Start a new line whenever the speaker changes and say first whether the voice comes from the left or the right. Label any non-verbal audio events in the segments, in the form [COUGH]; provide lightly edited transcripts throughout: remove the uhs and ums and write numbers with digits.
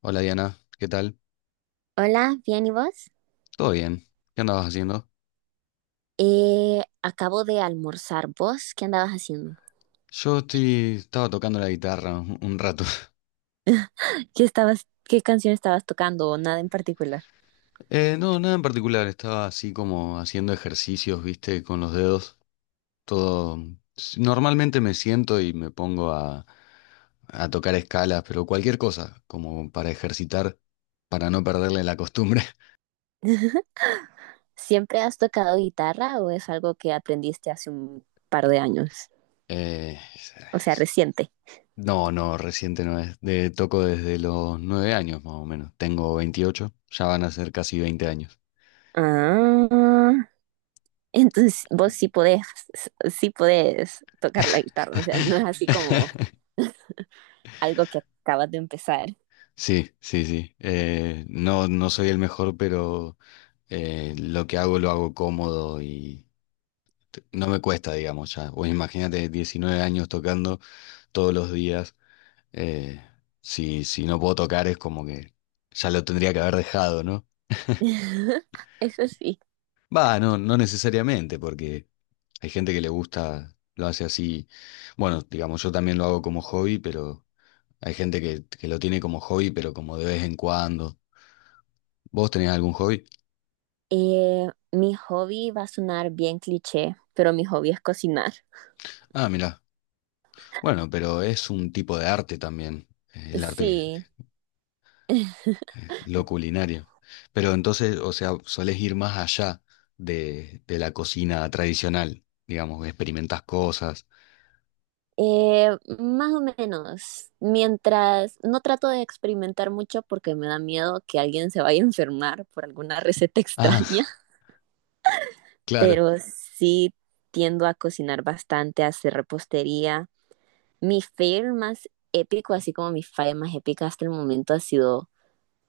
left: Hola Diana, ¿qué tal?
right: Hola, bien, ¿y vos?
left: ¿Todo bien? ¿Qué andabas haciendo?
right: Acabo de almorzar. ¿Vos qué andabas haciendo?
left: Estaba tocando la guitarra un rato. [LAUGHS]
right: ¿Qué canción estabas tocando o nada en particular?
left: No, nada en particular, estaba así como haciendo ejercicios, viste, con los dedos. Todo. Normalmente me siento y me pongo a tocar escalas, pero cualquier cosa, como para ejercitar, para no perderle la costumbre. [LAUGHS]
right: ¿Siempre has tocado guitarra o es algo que aprendiste hace un par de años?
left: Eh,
right: O sea, reciente.
left: no, no, reciente no es. De, toco desde los 9 años más o menos. Tengo 28. Ya van a ser casi 20 años.
right: Ah, entonces vos sí podés tocar la guitarra, o sea, no es así como algo que acabas de empezar.
left: Sí, sí, sí. No, no soy el mejor, pero lo que hago lo hago cómodo y no me cuesta, digamos, ya. Pues imagínate 19 años tocando todos los días. eh, si, si no puedo tocar es como que ya lo tendría que haber dejado, ¿no?
right: [LAUGHS] Eso sí.
left: Va, no, no necesariamente, porque hay gente que le gusta, lo hace así. Bueno, digamos, yo también lo hago como hobby, pero hay gente que lo tiene como hobby, pero como de vez en cuando. ¿Vos tenés algún hobby?
right: Mi hobby va a sonar bien cliché, pero mi hobby es cocinar.
left: Ah, mira. Bueno, pero es un tipo de arte también, el arte,
right: Sí.
left: lo culinario. Pero entonces, o sea, solés ir más allá de la cocina tradicional, digamos, experimentás cosas.
right: Eh, Más o menos, mientras no trato de experimentar mucho porque me da miedo que alguien se vaya a enfermar por alguna receta [LAUGHS] extraña,
left: Ah, [LAUGHS] claro.
right: pero sí tiendo a cocinar bastante, a hacer repostería. Mi fail más épico, así como mi falla más épica hasta el momento ha sido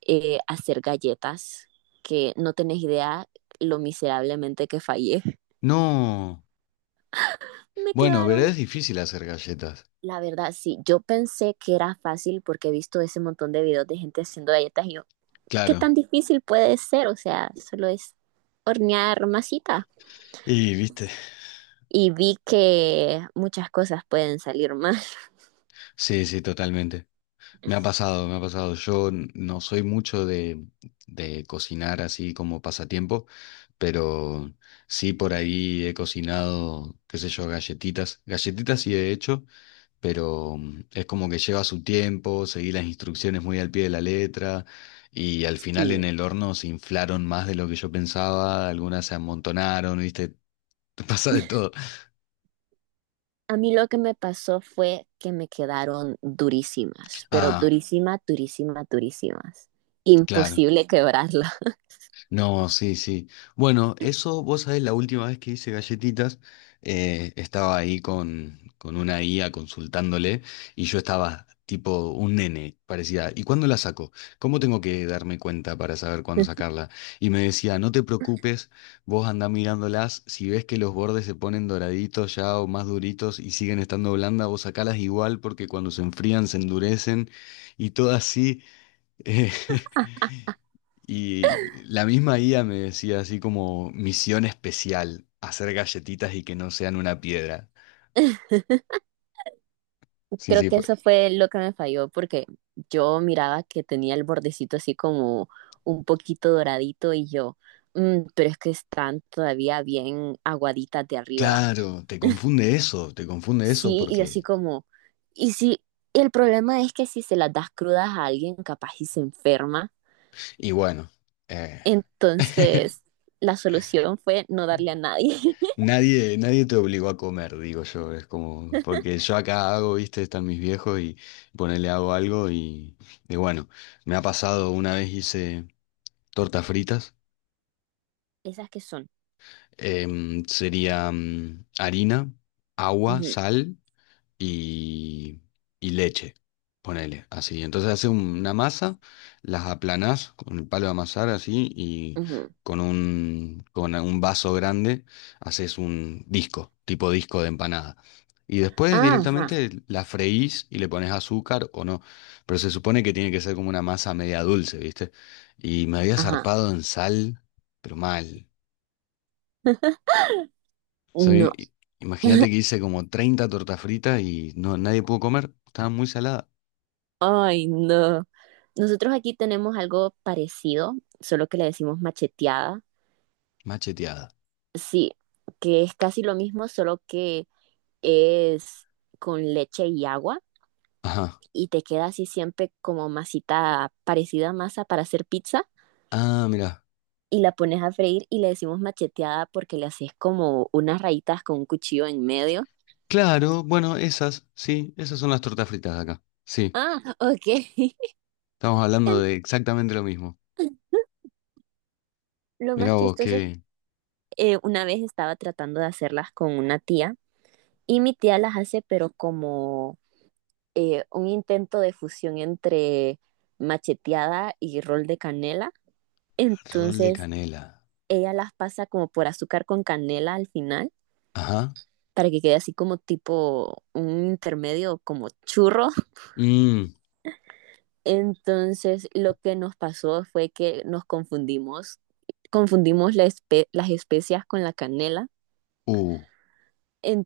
right: hacer galletas, que no tenés idea lo miserablemente que fallé.
left: No.
right: Me
left: Bueno, verdad es
right: quedaron
left: difícil hacer galletas.
right: la verdad, sí, yo pensé que era fácil porque he visto ese montón de videos de gente haciendo galletas y yo, ¿qué tan
left: Claro.
right: difícil puede ser? O sea, solo es hornear masita.
left: Y viste.
right: Y vi que muchas cosas pueden salir mal.
left: Sí, sí, totalmente. Me ha pasado, me ha pasado. Yo no soy mucho de cocinar así como pasatiempo, pero sí por ahí he cocinado, qué sé yo, galletitas. Galletitas sí he hecho, pero es como que lleva su tiempo, seguí las instrucciones muy al pie de la letra y al final en
right: Sí.
left: el horno se inflaron más de lo que yo pensaba, algunas se amontonaron, viste. [LAUGHS] Pasa de todo.
right: A mí lo que me pasó fue que me quedaron durísimas, pero
left: Ah,
right: durísimas, durísimas, durísimas.
left: claro.
right: Imposible quebrarla.
left: No, sí, sí. Bueno, eso, vos sabés, la última vez que hice galletitas, estaba ahí con una IA consultándole y yo estaba tipo un nene, parecía. ¿Y cuándo la saco? ¿Cómo tengo que darme cuenta para saber cuándo
right: [LAUGHS]
left: sacarla? Y me decía, no te preocupes, vos andá mirándolas, si ves que los bordes se ponen doraditos ya o más duritos y siguen estando blandas, vos sacalas igual porque cuando se enfrían se endurecen y todo así. [LAUGHS] eh, Y la misma guía me decía así como misión especial, hacer galletitas y que no sean una piedra. Sí,
right: Creo
left: sí,
right: que
left: pues
right: eso fue lo que me falló porque yo miraba que tenía el bordecito así como un poquito doradito y yo, "Mm, pero es que están todavía bien aguaditas de arriba".
left: claro, te confunde eso
right: Sí, y así
left: porque...
right: como, y si, y el problema es que si se las das crudas a alguien, capaz y se enferma.
left: Y bueno, eh,
right: Entonces,
left: [LAUGHS]
right: la solución fue no darle a nadie. [LAUGHS]
left: nadie, nadie te obligó a comer, digo yo, es como, porque yo acá hago, viste, están mis viejos y ponele hago algo y bueno, me ha pasado una vez hice tortas fritas,
right: Esas que son.
left: sería harina, agua,
right: Ujú,
left: sal. Y, y leche, ponele, así. Entonces haces una masa, las aplanás con el palo de amasar así y
right: ujú.
left: con un vaso grande haces un disco, tipo disco de empanada. Y después
right: Ah, ajá,
left: directamente la freís y le pones azúcar o no. Pero se supone que tiene que ser como una masa media dulce, ¿viste? Y me había
right: ajá.
left: zarpado en sal, pero mal.
right: No.
left: Soy, imagínate que hice como 30 tortas fritas y no, nadie pudo comer, estaban muy saladas.
right: Ay, no. Nosotros aquí tenemos algo parecido, solo que le decimos macheteada.
left: Macheteada.
right: Sí, que es casi lo mismo, solo que es con leche y agua
left: Ajá.
right: y te queda así siempre como masita parecida a masa para hacer pizza
left: Ah, mira.
right: y la pones a freír y le decimos macheteada porque le haces como unas rayitas con un cuchillo en medio.
left: Claro, bueno, esas, sí, esas son las tortas fritas de acá. Sí,
right: Ah, ok. [LAUGHS]
left: estamos hablando
right: En-
left: de exactamente lo mismo.
right: Lo más
left: Mira vos,
right: chistoso es
left: qué
right: una vez estaba tratando de hacerlas con una tía y mi tía las hace pero como un intento de fusión entre macheteada y rol de canela.
left: rol de
right: Entonces
left: canela.
right: ella las pasa como por azúcar con canela al final
left: Ajá.
right: para que quede así como tipo un intermedio como churro. [LAUGHS]
left: Mmm.
right: Entonces lo que nos pasó fue que nos confundimos las especias con la canela.
left: Uh.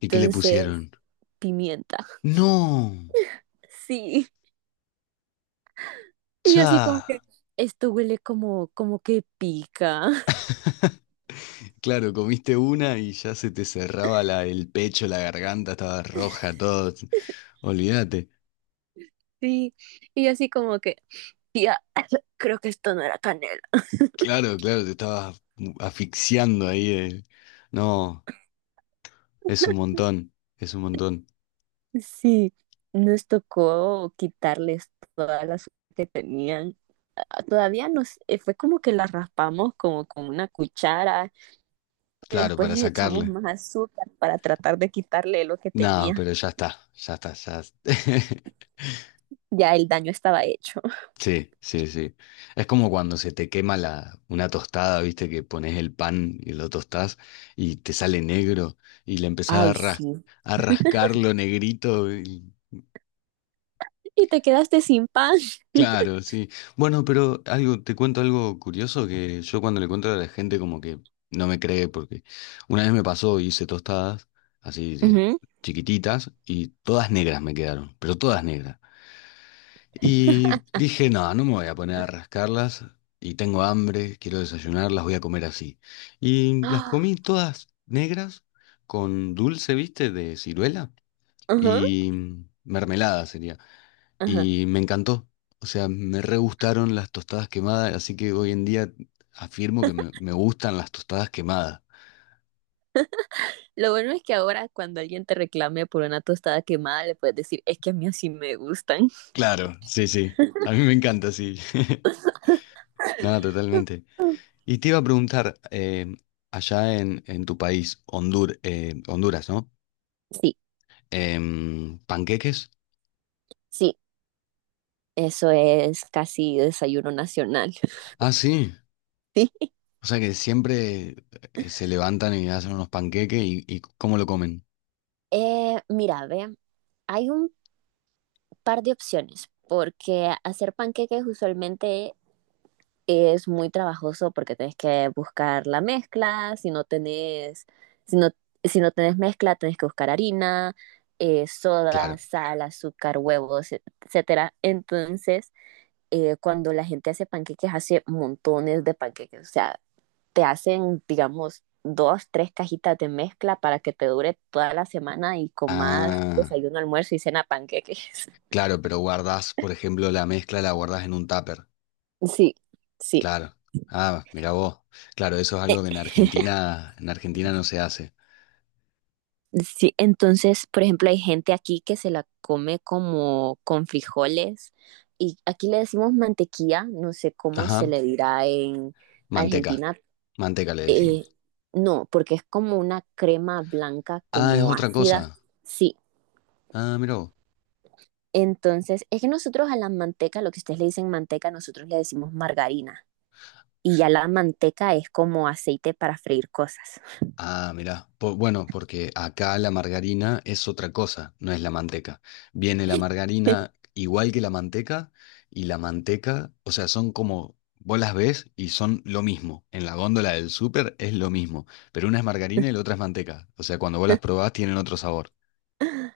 left: ¿Y qué le pusieron?
right: pimienta. [LAUGHS]
left: No.
right: Sí. Y yo así como que
left: Cha.
right: esto huele como, como que pica. [LAUGHS]
left: Claro, comiste una y ya se te cerraba la, el pecho, la garganta, estaba roja, todo. Olvídate.
right: Sí. Y yo así como que Tía, [LAUGHS] creo que esto no era canela.
left: Claro, claro, te estabas asfixiando ahí. No, es un montón, es un montón.
right: Sí, nos tocó quitarles todas las que tenían. Ah, fue como que las raspamos como con una cuchara y
left: Claro,
right: después
left: para
right: les echamos
left: sacarle.
right: más azúcar para tratar de quitarle lo que
left: No,
right: tenía.
left: pero ya está, ya está, ya. [LAUGHS]
right: Ya el daño estaba hecho. [LAUGHS]
left: Sí, sí, sí. Es como cuando se te quema la, una tostada, viste, que pones el pan y lo tostás y te sale negro y le empezás a,
right: Ay, sí.
left: a rascarlo negrito. Y-
right: Y te quedaste sin pan.
left: Claro, sí. Bueno, pero algo, te cuento algo curioso que yo cuando le cuento a la gente como que no me cree porque una vez me pasó, hice tostadas así de
right: Ujú.
left: chiquititas y todas negras me quedaron, pero todas negras. Y dije, no, no me voy a poner a rascarlas y tengo hambre, quiero desayunar, las voy a comer así. Y las
right: Ah,
left: comí todas negras con dulce, viste, de ciruela
right: ajá,
left: y mermelada sería.
right: ajá.
left: Y me encantó. O sea, me re gustaron las tostadas quemadas, así que hoy en día afirmo que me gustan las tostadas quemadas.
right: Lo bueno es que ahora cuando alguien te reclame por una tostada quemada, le puedes decir, es que a mí así me gustan.
left: Claro, sí, sí. A mí me encanta, sí. [LAUGHS] Nada, totalmente. Y te iba a preguntar, allá en tu país, Honduras, ¿no?
right: Sí,
left: Em, ¿panqueques?
right: sí, eso es casi desayuno nacional. [LAUGHS]
left: Ah, sí.
right: Sí.
left: O sea que siempre se levantan y hacen unos panqueques y ¿cómo lo comen?
right: Mira, ve, hay un par de opciones, porque hacer panqueques usualmente es muy trabajoso porque tenés que buscar la mezcla, si no, si no tenés mezcla, tenés que buscar harina, soda,
left: Claro.
right: sal, azúcar, huevos, etcétera. Entonces, cuando la gente hace panqueques, hace montones de panqueques, o sea, te hacen, digamos, dos, tres cajitas de mezcla para que te dure toda la semana y comas
left: Ah,
right: desayuno, almuerzo y cena panqueques.
left: claro, pero guardás, por ejemplo, la mezcla la guardás en un tupper.
right: Sí, sí.
left: Claro. Ah, mira vos. Claro, eso es algo que
right: [LAUGHS]
left: En Argentina no se hace.
right: Sí, entonces, por ejemplo, hay gente aquí que se la come como con frijoles y aquí le decimos mantequilla, no sé cómo se
left: Ajá.
right: le dirá en
left: Manteca.
right: Argentina.
left: Manteca le
right: Eh,
left: decimos.
right: no, porque es como una crema blanca,
left: Ah, es
right: como
left: otra
right: ácida.
left: cosa.
right: Sí,
left: Ah, mira vos.
right: entonces, es que nosotros a la manteca, lo que ustedes le dicen manteca, nosotros le decimos margarina. Y ya la manteca es como aceite para freír cosas.
left: Ah, mirá. Po- bueno, porque acá la margarina es otra cosa, no es la manteca. Viene la margarina igual que la manteca y la manteca, o sea, son como, vos las ves y son lo mismo. En la góndola del súper es lo mismo, pero una es margarina y la otra es manteca. O sea, cuando vos las
right: [LAUGHS]
left: probás tienen otro sabor.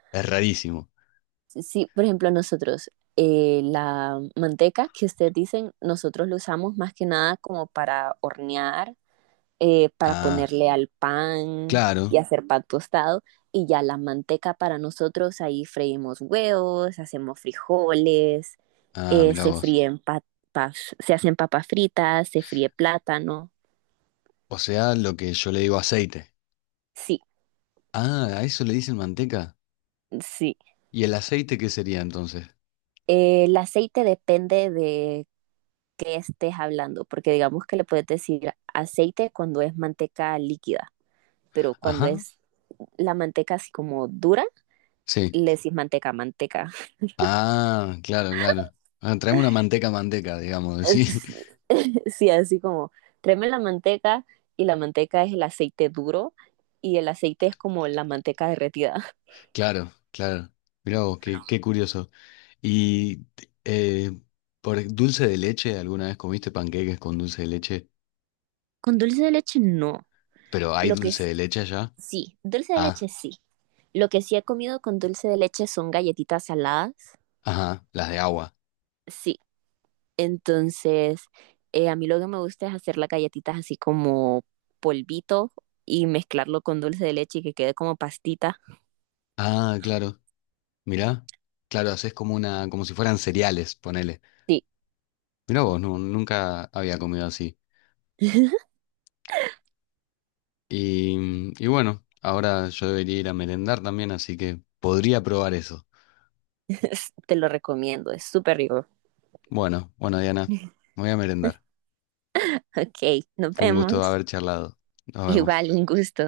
left: Es rarísimo.
right: Sí, por ejemplo, nosotros la manteca que ustedes dicen, nosotros lo usamos más que nada como para hornear, para
left: Ah,
right: ponerle al pan
left: claro.
right: y hacer pan tostado. Y ya la manteca para nosotros, ahí freímos huevos, hacemos frijoles,
left: Ah, mirá
right: se
left: vos.
right: fríen papas, se hacen papas fritas, se fríe plátano.
left: O sea, lo que yo le digo aceite.
right: Sí,
left: Ah, a eso le dicen manteca.
right: sí.
left: ¿Y el aceite qué sería entonces?
right: El aceite depende de qué estés hablando, porque digamos que le puedes decir aceite cuando es manteca líquida, pero cuando
left: Ajá,
right: es la manteca así como dura,
left: sí.
right: le decís manteca, manteca.
left: Ah, claro, claro. Ah, traeme una manteca manteca, digamos, sí. [LAUGHS]
right: [LAUGHS] Sí, así como, tráeme la manteca y la manteca es el aceite duro y el aceite es como la manteca derretida.
left: Claro, claro. Mirá vos, qué, qué curioso. Y eh, por dulce de leche, ¿alguna vez comiste panqueques con dulce de leche?
right: [LAUGHS] Con dulce de leche no.
left: Pero ¿hay
right: Lo que,
left: dulce
right: s-
left: de leche allá?
right: Sí, dulce de
left: Ah,
right: leche sí. Lo que sí he comido con dulce de leche son galletitas saladas.
left: ajá, las de agua.
right: Sí, entonces a mí lo que me gusta es hacer las galletitas así como polvito y mezclarlo con dulce de leche y que quede como pastita.
left: Ah, claro. Mirá. Claro, haces como una, como si fueran cereales, ponele.
right: Sí,
left: Mirá vos, no, nunca había comido así.
right: [LAUGHS]
left: Y bueno, ahora yo debería ir a merendar también, así que podría probar eso.
right: te lo recomiendo, es súper rico.
left: Bueno, bueno, Diana, me voy a merendar.
right: Ok, nos
left: Fue un gusto
right: vemos.
left: haber charlado. Nos vemos.
right: Igual, un gusto.